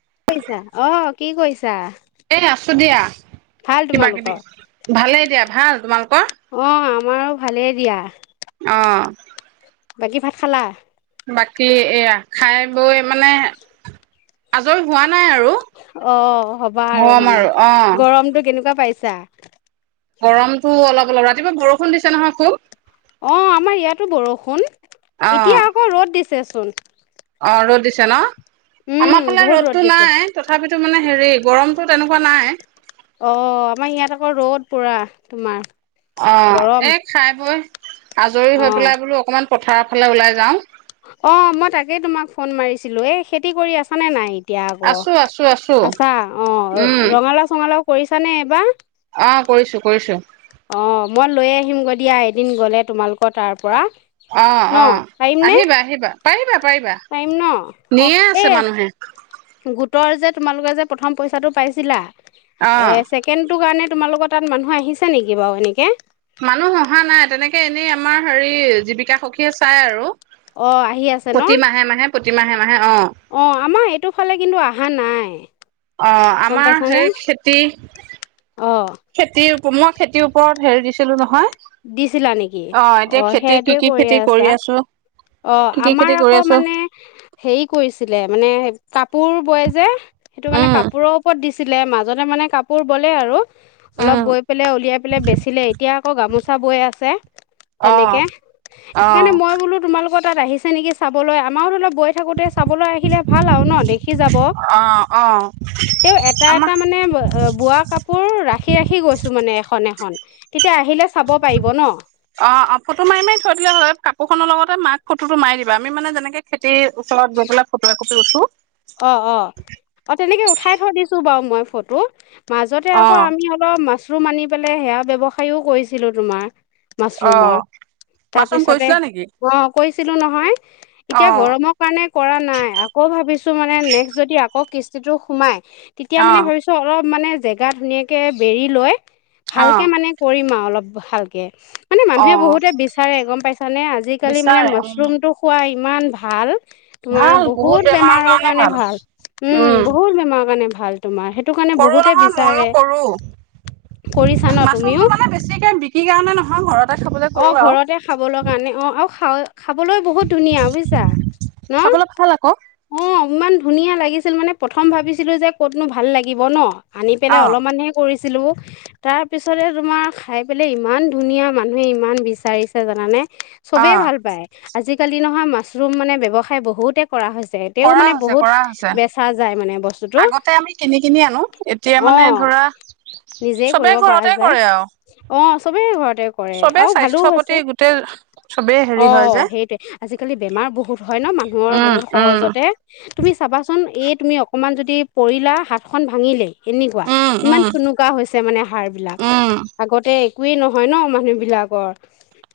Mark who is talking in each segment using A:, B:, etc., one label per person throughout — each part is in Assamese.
A: কি কৰিছা আহ কি কৰিছা?
B: এ আছো দিয়া।
A: ভাল
B: কিবা কিবি
A: তোমালোকৰ?
B: ভালে দিয়া। ভাল। তোমালোকৰ?
A: অ' আমাৰো ভালেই দিয়া।
B: অ।
A: বাকী ভাত খালা?
B: বাকী এয়া খাই বৈ মানে আজৰি হোৱা নাই আৰু
A: অ' হ'বা আৰু
B: গৰম
A: মানে
B: অ
A: গৰমটো কেনেকুৱা পাইছা?
B: গৰমটো অলপ অলপ ৰাতিপুৱা বৰষুণ দিছে নহয় খুব।
A: অ' আমাৰ ইয়াতো বৰষুণ
B: অ
A: এতিয়া আকৌ ৰ'দ দিছ চেচোন।
B: অ ৰ'দ দিছে ন? আমাৰ ফালে
A: বহুত ৰ'দ
B: ৰ'দটো
A: দিছে।
B: নাই তথাপিতো মানে হেৰি গৰমতটো তেনেকুৱা নাই।
A: অ' আমাৰ ইয়াত আকৌ ৰ'দ পুৰা তোমাৰ।
B: অ
A: গৰম।
B: এ খাই বৈ আজৰি হৈ
A: অ'
B: পেলাই বোলো অকণমান পথাৰৰ ফালে ওলাই যাওঁ।
A: অ মই তাকেই তোমাক ফোন মাৰিছিলো এ খেতি কৰি আছ নে নাই? এতিয়া আকৌ
B: আছো আছো আছো
A: আছা অ
B: উম
A: ৰঙালাও চঙালাও কৰিছ নে এইবাৰ?
B: অ কৰিছো কৰিছো।
A: অ মই লৈ আহিমগৈ দিয়া এদিন গ'লে তোমালোকৰ তাৰ পৰা।
B: অ',
A: ন
B: অ'
A: পাৰিম নে
B: আহিবা, আহিবা, পাৰিবা, পাৰিবা।
A: পাৰিম ন অ
B: নিয়ে আছে
A: এই
B: মানুহে
A: গো তই যে তোমালোকে যে প্ৰথম পইচাটো পাইছিলা
B: অ
A: এ ছেকেণ্ড টো কাৰণে তোমালোকৰ তাত মানুহ আহিছে নেকি বাৰু এনেকে?
B: মানুহ অহা নাই তেনেকে এনেই আমাৰ হেৰি জীৱিকা সখীয়ে চাই আৰু।
A: অ' আহি আছে ন?
B: পতিমাহে
A: অ' আমাৰ এইটো ফালে কিন্তু অহা নাই।
B: অ'
A: গম
B: আমাৰ
A: পাইছানে
B: সেই খেতি
A: অ
B: খেতিৰ মই খেতিৰ ওপৰত হেৰি দিছিলো নহয়।
A: দিছিলা নেকি অ
B: এতিয়া খেতি কি
A: সেইটোৱে
B: কি
A: কৰি
B: খেতি
A: আছা।
B: আছো
A: অ
B: কি কি
A: আমাৰ
B: খেতি কৰি
A: আকৌ
B: আছো
A: মানে হেৰি কৰিছিলে মানে কাপোৰ বয় যে সেইটো মানে
B: উম
A: কাপোৰৰ ওপৰত দিছি ছিলে মাজতে মানে কাপোৰ বলে আৰু। অলপ
B: উম
A: বৈ পেলাই উলিয়াই পেলাই বেচিলে এতিয়া আকৌ গামোচা চাবই আছে
B: অ
A: তেনেকে
B: অ
A: সেইকাৰণে মই বোলো তোমালোক তোমাৰ তাত আহিছে নেকি চাবলৈ আমাৰ ধৰি লক বৈ থাকোতে চাবলৈ আহিলে ভাল আৰু ন দেখি যাব
B: অ অ
A: তেওঁ এটা
B: আমাৰ
A: এটা মানে বোৱা কাপোৰ ৰাখি ৰাখি গৈছো মানে এসন এসন কি
B: অ ফটো মাৰি মাৰি থৈ দিলে হত কাট কুখনৰ লগতে মাক ফটো মাৰি দিব আমি মানে যেনেকে খেতি ওচৰত গৈ পেলাই ফটো এক কপি [unintelligible]
A: অ অ অ তেনেকে উঠাই থৈ দিছো বাউ মই ফটো মাজতে
B: অ
A: আকৌ আমি অলপ মাছ সেইটো মানি পেলাই সেয়া ব্যৱসায়ও কৰিছিলো তোমাৰ
B: অ
A: মাছৰুমৰ
B: মাছৰুম
A: তাৰপিছতে
B: কৰিছিলা নেকি?
A: ক কৈছিলোঁ নহয় এতিয়া
B: অ',
A: গৰমৰ কাৰণে কৰা নাই আকৌ ভাবিছো সৈটো মানে নেক্সট যদি আকৌ কিস্তিটো সোমায় তেতিয়া মানে
B: অ',
A: ভাবিছো অলপ মানে জেগা ধুনীয়াকৈ বেৰি লয় ভালকে
B: অ',
A: মানে কৰিম আৰু অলপ ভালকৈ মানে মানুহে
B: অ',
A: বহুতে বিচাৰে গম পাইছা নে আজিকালি মানে
B: বিচাৰে উম,
A: মাছৰুমতটো খুৱাই ইমান ভাল
B: ভাল বহুত বেমাৰৰ কাৰণে
A: মানে ভাল উম বহুত বেমাৰ কাৰণে ভাল তোমাৰ সেইটো কাৰণে
B: কৰো
A: বহুতে
B: নহয় মইও
A: বিচাৰে
B: কৰো
A: কৰিছা ন তুমিও
B: মাছৰুমটো মানে বেছিকে বিক্ৰী কাৰণে নহয় ঘৰতে খাবলৈ
A: অ
B: কৰো আৰু
A: ঘৰতে সাবলৈ কাৰণে অ আৰু সা খাবলৈ বহুত ধুনীয়া বুজিছা ন
B: খাবলৈ ভাল আকৌ
A: উম ইমান ধুনীয়া লাগিছিল মানে প্ৰথম ভাবিছিলোঁ যে ক'তনো ভাল লাগিব ন আনি পেলাই
B: অ',
A: অলপমানহে কৰিছো কৰিছিলো তাৰপিছতে তোমাৰ খাই পেলাই ইমান ধুনীয়া মানুহে ইমান বিচাৰিছে জানানে চবেই
B: অ',
A: ভাল পায় আজি আজিকালি নহয় মাছৰুম মানে ব্যৱসায় বহুতে কৰা হৈছে তেওঁ
B: কৰা
A: মানে
B: হৈছে কৰা হৈছে
A: বেচা যায় মানে বস্তুটো
B: আগতে আমি কিনি কিনি আনো এতিয়া
A: অ
B: মানে ধৰা
A: নিজেই কৰিব
B: চবেই
A: পৰা
B: ঘৰতে
A: যায়
B: কৰে আৰু
A: অ সবেই ঘৰ কৰে
B: চবে
A: আৰু ভালো
B: স্বাস্থ্যৰ প্ৰতি
A: হৈছে,
B: গোটেই চবেই হেৰি হয়
A: অ'
B: যে
A: সেইটোৱে আজিকালি বেমাৰ বহুত হয় ন মানুহৰ
B: উম,
A: বহুত
B: উম,
A: সহজতে। তুমি চাবাচোন এই তুমি অকণমান যদি পৰিলা হাতখন ভাঙিলে এনেকুৱা
B: উম,
A: ইমান
B: উম,
A: থুনুুকা হৈছে মানে হাড় বিলাক
B: উম।
A: আগতে- একোৱেই নহয় ন মানুহবিলাকৰ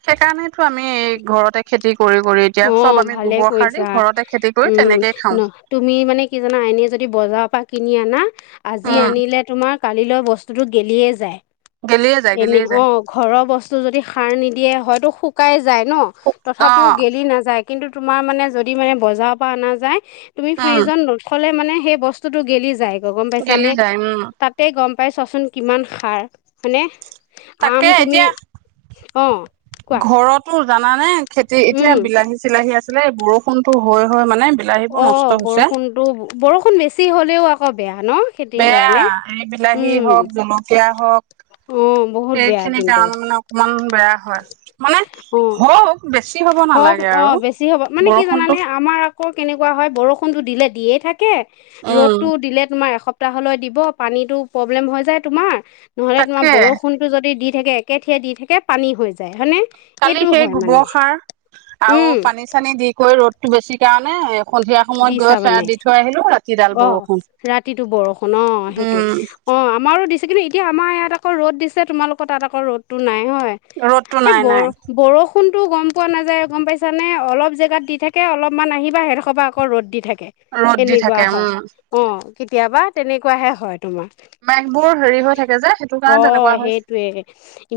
B: সেইকাৰণেতো আমি ঘৰতে খেতি কৰি কৰি এতিয়া চব
A: অ'
B: আমি
A: ভালে
B: গোবৰ সাৰ দি
A: কৰিছা
B: ঘৰতে খেতি কৰি
A: উম
B: তেনেকেই খাওঁ
A: ন তুমি মানে কি জানা এনে যদি বজাৰৰ পৰা কিনি আনা আজি
B: উম
A: আনিলে তোমাৰ কালিলৈ বস্তুটো গেলিয়েই যায়।
B: গেলিয়ে যায়
A: এনে
B: গেলিয়ে
A: অ
B: যায়
A: ঘৰৰ বস্তু যদি সাৰ নিদিয়ে হয়তোু [unintelligible] যায় ন
B: অ
A: তথাপিও যায় কিন্তু, তোমাৰ মানে যদি মানে বজাৰৰ পৰা অনা যায়। তুমি
B: উম
A: ফ্ৰিজত নখলে মানে সেই বস্তুতটো গেলি যায়। গ গম পাইছ
B: গেলি
A: নে
B: যায় উম
A: তাতে গম পাইছোৱাচোন কিমান সাৰ হয়নে
B: তাকে
A: আম তুমি
B: এতিয়া
A: অ কোৱা
B: ঘৰতো যান মানে খেতি এতিয়া
A: উম
B: বিলাহী-চিলাহী আছে। ছিলে বৰষুণতো হয় হয় মানে বিলাহীবোৰ
A: অ
B: নষ্ট হৈছে
A: বৰষুণতো বৰষুণ বেছি হলেও ক'বয়া
B: বেয়া এই বিলাহী হওক জলকীয়া হওক
A: অ বহুত বেয়া
B: এইেইখিনি
A: কিন্তু
B: কাৰণ মানে অকমান বেয়া হয় [unintelligible] মানে
A: অ
B: হ বেছি হ'ব
A: হওক
B: নালাগে
A: অ',
B: আৰু
A: বেছি হ'ব মানে কি
B: বৰষুণতো
A: জানানে আমাৰ আকৌ কেনেকুৱা হয় বৰষুণটো দিলে দিয়েই থাকে
B: উম
A: ৰ'দতটো দিলে তোমাৰ এস্ত সুতাহলৈ দিব পানীতটো প্ৰব্লেম হৈ যায় তোমাৰ নহ'লে তোমাৰ
B: তাকে
A: বৰষুণটো যদি দি থাকে একে থিয়ে দি থাকে পানী হৈ যায় হয়নেে।
B: কালি সেই গোবৰ সাৰ। আৰু
A: উম
B: পানী চানী দি কৈৰি ৰ'দতটো বেছি চিকানে
A: দিছা মানে
B: ৰাতিডাল
A: অ
B: বৰষুণ
A: ৰাতিটো বৰষুণ অ সেইটোৱে
B: উম
A: অ আমাৰো দিছ কিন্তুতিয়া আমাৰ ইয়াত আকৌ ৰ'ড দিছে তোমালোকৰ তাত আক ৰদতটো নাই হয়
B: ৰ'দটো
A: এই
B: নাই
A: বৰ
B: নাই
A: বৰষুণ কোনটো গম পোৱা নাযায় গম পাইছা নে অলপ জেগাত দি থাকে অলপমান আহিবা সে দখৰ পা আকৌ। কৰ ৰ'দ দি থাকে।
B: ৰ'দ দি
A: এনেকুৱা
B: থাকে উম
A: হয় অ। কেতিয়াবা তেনেকুৱাহে হয় তোমাৰ
B: মেঘবোৰ হেৰি হৈ থাকে যে সেইটো
A: অ
B: কাৰণে তেনেকুৱা হৈছে
A: সেইটোৱে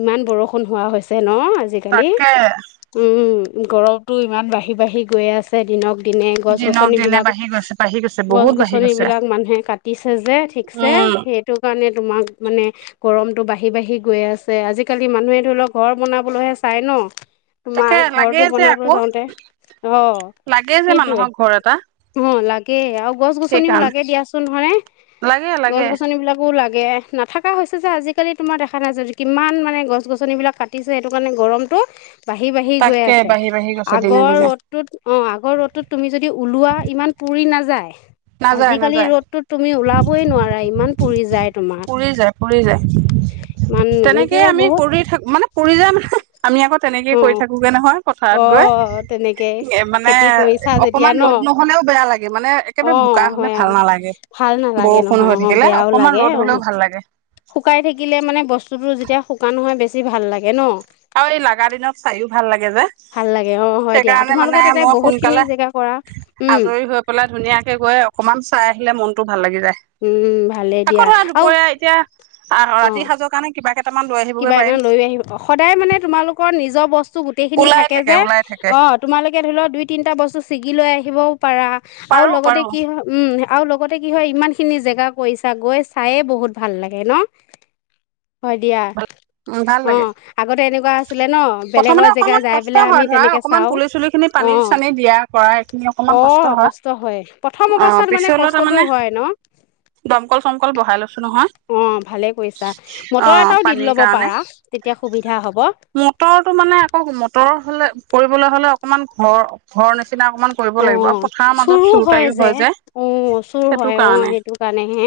A: ইমান বৰষুণ হোৱা হৈছে ন আজিকালি
B: তাকে
A: উম। গৰমটো ইমান বাঢ়ি বাঢ়ি গৈয়ে আছে দিনক পিনে গছ গছ
B: দিনক দিনে
A: এইবিলাক
B: বাঢ়ি গৈছে বাঢ়ি গৈছে বহুত বাঢ়ি
A: গছ-গছনি
B: গৈছে
A: বিলাক মানুহে কাটিছে যে ঠিকছে
B: উম
A: সেইটো কাৰণে তোমাক মানে গৰমটো বাঢ়ি বাঢ়ি গৈ আছে আজিকালি মানুহে ধৰি লওক ঘৰ বনাবলৈহে চাই ন। তোমাৰ
B: তাকে লাগে
A: ঘৰটো
B: যে
A: বনাবলৈ
B: আকৌ,
A: যাওঁতে অ
B: লাগে যে
A: সেইটোৱে
B: মানুহক ঘৰ এটা।
A: অ' লাগে। তাকে আৰু গছ-গছনিও
B: সেইকাৰণে
A: লাগে দিয়াচোন হয়নে,
B: লাগে
A: গছ
B: লাগে
A: গছনিবলাকো লাগে। নাথাককা হৈছে যে আজিকালি তোমাৰ দেখা নাই যে, কিমান মানে গছ গছনিবিলাক কাটিছে সেইটো কাৰণে গৰমতটো বাঢ়ি বাঢ়ি গৈ
B: তাকে
A: আছে
B: বাঢ়ি বাঢ়ি গৈছে দিনে
A: আগৰ
B: দিনে
A: ৰ'দটোত অ আগৰ ৰ'দটোত তুমি যদি ওলোৱা ইমান পুৰি নাযায়।
B: নাযায়
A: আজিকালি
B: নাযায়
A: ৰ'দতো তুমি ওলাবই নোৱাৰা ইমান পৰি যায় তোমাৰ
B: পৰি পৰি যায় পৰি পৰি যায়
A: ইমান এনেকে
B: তেনেকেই আমি
A: বহুত
B: কৰি থাকো মানে পৰি পৰি যায় নহয়। আমি আকৌ তেনেকেই
A: অ
B: কৰি থাকোগে নহয় পথাৰত
A: অ
B: গৈ
A: তেনেকে
B: মানে
A: খেতি কৰিছা যেতিয়া
B: অকমান
A: ন
B: ৰ'দ নহলেও বেয়া লাগে মানে
A: অ
B: একেবাৰে বোকা হলে
A: হয়
B: ভাল
A: আকৌ
B: নালাগে
A: ভাল নালাগে
B: বৰষুণ
A: নহয়
B: হৈ
A: অ
B: থাকিলে
A: বেয়াও
B: অকণমান
A: লাগে অ
B: ৰ'দ হ'লেও ভাল লাগে
A: শুকাই থাকিলে মানে বস্তু বস্তুটো যেতিয়া শুকান নহয় বেছি ভাল লাগে ন
B: আৰু এই লাগা দিনত চায়ো ভাল লাগে যে
A: ভাল লাগে অঁ হয় দিয়া
B: সেইকাৰণে মানে
A: তোমালোকে তাতে
B: মই
A: বহুতখিনি
B: সোনকালে
A: জেগা কৰা
B: আজৰি হৈ পেলাই ধুনীয়াকৈ গৈ অকণমান চাই আহিলে মনটো ভাল লাগি যায়
A: ভালেই
B: আকৌ
A: দিয়া
B: ধৰা
A: আৰু
B: দুপৰীয়া এতিয়া আহ ৰাতি
A: অঁ
B: সাজৰ কাৰণে কিবা কেইটামান লৈ আহিব
A: কিবা এটা লৈ আহিব সদায় মানে তোমালোকৰ নিজৰ বস্তু গোটেই খিনি
B: ওলাই
A: থাকে যে
B: ওলাই থাকে
A: অ তোমালোকে ধৰি লও দুই তিনিটা বস্তু ছিগি লৈ আহি থিব পা আৰু
B: পাৰো
A: লগতে
B: পাৰো
A: কি হয় উম আৰু লগতে কি হয় ইমান খিনি জেগা কৰিছা গৈ চায়ে বহুত ভাল লাগে ন হয় দিয়া
B: উম ভাল
A: অ
B: লাগে
A: আগতে এনেকুৱা আছিলে ন বেলেগৰ
B: প্ৰথমতে
A: জেগা
B: অকনমান
A: যাই
B: কষ্ট
A: পেলাই আমি
B: হয় ধৰা
A: তেনেকে
B: অকনমান
A: চাও
B: পুলি চুলি খিনি
A: অ
B: পানী চানী দিয়া কৰা এইখিনি অকনমান
A: আহ কষ্ট হয় প্ৰথম
B: অ
A: অৱস্থাত মানে
B: পিছলৈ
A: কষ্টতটো
B: তাৰমানে
A: হয় ন
B: দমকল চমকল বহাই লৈছো নহয়
A: অ ভালে কৰিৈছা
B: অ
A: মটৰ এটাও দি
B: পানীৰ
A: লব
B: কাৰণে
A: পাৰা, তেতিয়া সুবিধা হ'ব।
B: মটৰটো মানে আকৌ মটৰ হলে কৰিবলৈ হ'লে অকমান ঘৰ ঘৰ নিচিনা অকমান কৰিব
A: অ
B: লাগিব আৰু পথাৰৰ মাজত
A: চোৰো
B: চুৰ
A: হয়
B: তাৰিও
A: যে
B: হৈ যায়
A: অ চুৰ
B: সেইটো
A: হয় অ
B: কাৰণে
A: সেইটো কাৰণেহে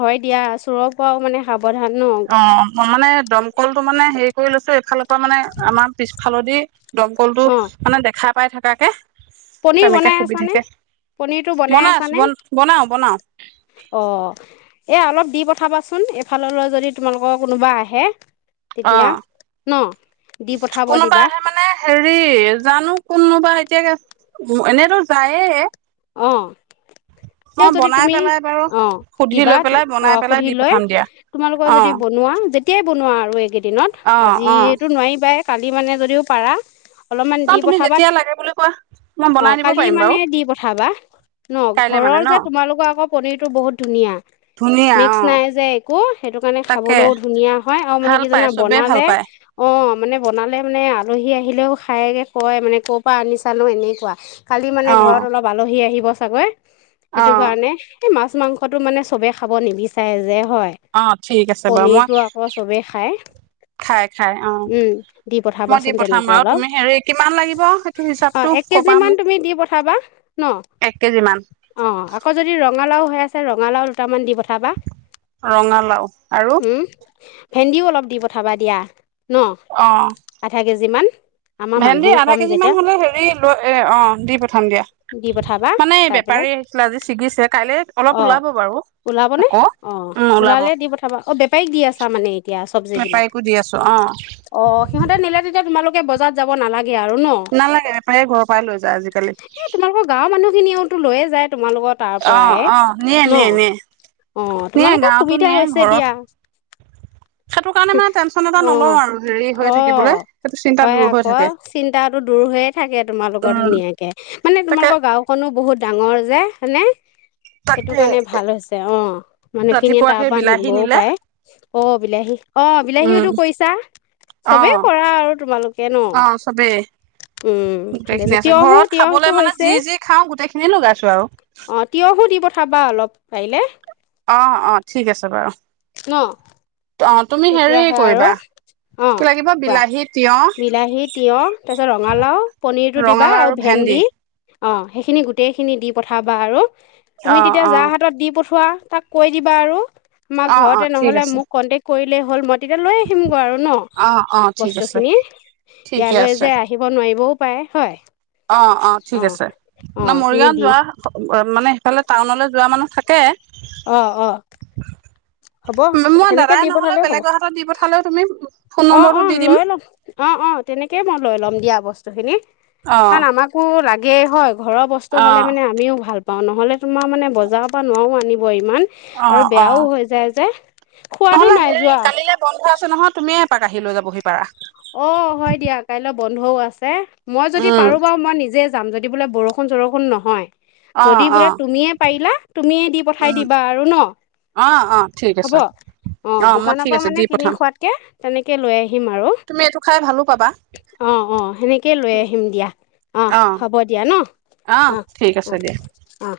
A: হয় দিয়া চোৰক পোৱাও মানে সাৱধান ন?
B: অ মানে দমকল ত মানে হেৰি কৰি লৈছো এইফালে মানে আমাৰ পিছ হালধি দমকলটো মানে দেখা পাই থাকাকে
A: পনিৰ
B: তেনেকে
A: বনাই আছানে
B: সুবিধাকে
A: পনিৰতটো বনাই
B: আছো
A: আছাানে
B: বন বনাও বনাও
A: অ এ অলপ দি পঠাবাচোন এফাললৈ যদি তোমালোকৰ কোনোবা আহে
B: অ
A: তেতিয়া ন? দি পঠাব
B: কোনোবা
A: দিবা,
B: আহে মানে হেৰি জানো কোনো এতিাকে এনেইতো যায়েে
A: অ তে যদি
B: বনাই
A: তুমি
B: পেলাই বাৰু
A: অ
B: সুধি
A: দিবা
B: লৈ পেলাই
A: অ
B: বনাই পেলাই
A: সুধি
B: দি
A: লৈ
B: পঠাম দিয়া
A: তোমালোকৰ
B: অ
A: যদি বনোৱা যেতিয়াই বনোৱা আৰু এইকেইদিনত
B: অ অ
A: আজিো নোৱাৰিবাই কালি মানে যদিও পাৰা অলপমান দি
B: কাৰ তুমি
A: পঠাবা
B: যেতিয়া লাগে বুলি কোৱা মই
A: অ
B: বনাই দিব
A: কালি
B: পাৰিম
A: মানে
B: বাৰু
A: দি পঠাবা ন
B: কাইলে মানে
A: ঘৰৰ
B: ন
A: যে তোমালোকৰ আকৌ পনীৰটো বহুত ধুনীয়া
B: ধুনীয়া
A: মিক্স
B: অ
A: নাই যে একো সেইটো কাৰণে
B: তাকে
A: খাবলৈও ধুনীয়া হয় আৰু মানে
B: ভাল
A: কি
B: পায়
A: জানা
B: চবেই ভাল
A: বনালে
B: পায়
A: অ মানে বনালে। মানে আলহী আহিলেও খায়কে কয় মানে ক'ৰ পৰা আনি চালো এনেকুৱা খালি মানে
B: অ
A: ঘৰত লহি আহিব চাগৈ
B: অ
A: সেইটো কাৰণে স মাছ মাংসতটো মানে চবে খাব নিবিচাৰে যে হয়
B: অ ঠিক আছে বাৰু মই
A: পনিৰতটো আকৌ চবেই খাই
B: খাই খাই অ
A: উম দি
B: মই দি
A: পঠাবাচোন
B: পঠাম
A: তেনেকে
B: বাৰু
A: অলপ
B: তুমি হেৰি কিমান লাগিব সেইটো
A: অ
B: হিচাপটো
A: এক কেজি
B: কবা
A: মান
B: মোক
A: তুমি দি পঠাবা ন
B: এক কেজি মান
A: অ আকৌ যদি ৰ ৰঙালাও হৈ আছে ৰঙালাও দুটামান দিপ
B: ৰঙালাও আৰু
A: উম ভেন্দিও অলপ দি পঠাবা দিয়া ন
B: অ
A: আধা কেজি মান
B: ভেন্দি আধা কেজি মান হলে হেৰি লৈ এ অ দি পঠাম দিয়া
A: দি পঠাবা
B: মানে এই
A: চাই পেলাই
B: বেপাৰী আহিছিলে আজি ছিগিছে কাইলৈ অলপ
A: অ
B: ওলাব বাৰু
A: ওলাবনে
B: আকৌ
A: অ
B: উম ওলাব
A: ওলালে দি পঠাবা অ বেপাৰীক দি আছা মানে এতিয়া চবজী বিলাক
B: বেপাৰীকো দি আছো অ
A: অ সিহঁতে নিলে তেতিয়া তোমালোকে বজাৰত যাব নালাগে আৰু ন
B: নালাগে এপায়ে ঘৰৰ পৰাই লৈ যায় আজিকালি
A: এ তোমালোকৰ গাঁৱৰ মানুহখিনিয়েও লৈয়ে যায় তোমালোকৰ তাৰ
B: অ
A: পৰাই
B: অ নিয়ে
A: ন
B: নিয়ে নিয়ে
A: অ
B: নিয়ে
A: তোমালোকৰ
B: গাঁৱতো
A: সুবিধা
B: নিয়ে
A: হৈছে
B: ঘৰৰ
A: দিয়া
B: সেইটো কাৰণে মানে টেনচন এটা
A: অ
B: নলও আৰু হেৰি হৈ
A: অ
B: থাকিবলৈ সেইটো চিন্তা
A: হয়
B: দূৰ হৈ থাকে
A: আকৌ চিন্তা দূৰ হৈয়ে থাকে তোমালোকৰ
B: উম
A: ধুনীয়াকে মানে
B: তাকে
A: তোমালোকৰ গাওঁখনো বহুত ডাঙৰ যে হয়নে সেইটো
B: তাকে
A: কাৰণে ভাল হৈছে অ মানুহখিনিয়ে
B: ৰাতিপুৱা
A: তাৰ
B: সেই
A: পৰা
B: বিলাহী
A: নিবও
B: নিলে
A: পাৰে অ বিলাহী অ
B: উম
A: বিলাহীওতো কৰিছা
B: অ
A: চবে কৰা আৰু তোমালোক থাকে ন
B: অ চবেই
A: উম ভালে
B: গোটেইখিনি
A: আছে তিয়ঁহও
B: ঘৰত খাবলৈ
A: তিয়ঁহটো
B: মানে
A: হৈছে
B: যি যি খাওঁ গোটেইখিনি লগাইছো আৰু
A: অ তিয়ঁহো দি পঠাবা অলপ পাৰিলে
B: অ অ ঠিক আছে বাৰু
A: ন
B: অ', তুমি হেৰি
A: তেতিয়াহে আৰু
B: কৰিবা
A: অ
B: কি লাগিব
A: কোৱা
B: বিলাহী, তিয়হ
A: বিলাহী, তিঁয়হ তাৰপিছত ৰঙালাও, পনিৰটো দিবা আৰু ভেন্দি অ সেইখিনি গোটেইখিনি দি পঠাবা আৰু তুমি
B: অ',
A: তেতিয়া যা
B: অ',
A: হাতত দি পঠিওৱা পঠোৱা তাক কৈ দিবা আৰু আমাৰ
B: অ',
A: ঘৰতে
B: অ', ঠিক
A: নহলে
B: আছে
A: মোক কণ্টেক কৰিলে হ'ল ম তেতিয়া লৈ আহিমগৈ আৰু ন
B: অ', অ', ঠিক আছে
A: বস্তুখিনি
B: ঠিকে
A: ইয়ালৈ
B: আছে
A: যে আহিব নোৱাৰিবও পায় হয়
B: অ', অ', ঠিক
A: অঁ
B: আছে,
A: অঁ
B: ন'
A: তুমি
B: মৰিগাঁওত
A: দি
B: যোৱা মানে সেফালে টাউনলে যোৱা মানুহ থাকে।
A: অ', অ'। হ'ব
B: মই
A: সেনেকে
B: দাদাই
A: দি
B: নহ'লে
A: পঠালেও হ'ব,
B: বেলেগৰ হাতত দি পঠালেও তুমি ফোন
A: অ',
B: নম্বৰটো
A: অ',
B: দি দিম
A: লৈ ল'ম, অ', অ', তেনেকেই মই লৈ ল'ম দিয়া বস্তুখিনি
B: অ',
A: কাৰণ আমাকো লাগ গে হয় ঘৰৰ বস্তু হ'লে
B: অ',
A: মানে আমি ভাল পাঁও নহ'লে তোমাৰ মানে বজাৰৰ পৰা নোৱাও আনি ইমান, আৰু
B: অ',
A: বেয়াও
B: অ',
A: হৈ যায় যে খোৱাদো
B: নহ'লে
A: নাই
B: হেৰি,
A: যোৱা
B: কালিলৈ বন্ধ আছে নহয় তুমিয়ে এপ পাক আহি লৈ যাবহি পাৰা।
A: অ', হয় দিয়া কাইলে বন্ধও আছে। মই যদি
B: উম,
A: পাৰো বাৰু মই নিজে যাম, যদি বোলে বৰষুণ চৰষুণ নহয়। যদি
B: অ',
A: বোলে
B: অ',
A: তুমিয়ে পাৰিলা, তুমিয়েই দি পঠাই
B: উম,
A: দিবা আৰু ন'
B: অ', অ', ঠিক
A: হ'ব,
B: আছে
A: অ',
B: মই
A: দোকানৰ
B: ঠিক
A: পৰা
B: আছে
A: মানে
B: দি
A: কিনি
B: পঠাম
A: খোৱাতকে তেনেকেই লৈ আহিম আৰু। অ',
B: তুমি এইটো খাই ভালো পাবা
A: অ', সেনেকেই লৈ আহিম দিয়া, অ', হ'ব দিয়া ন' অ',
B: ঠিক আছে
A: অ',
B: দিয়া
A: অ'।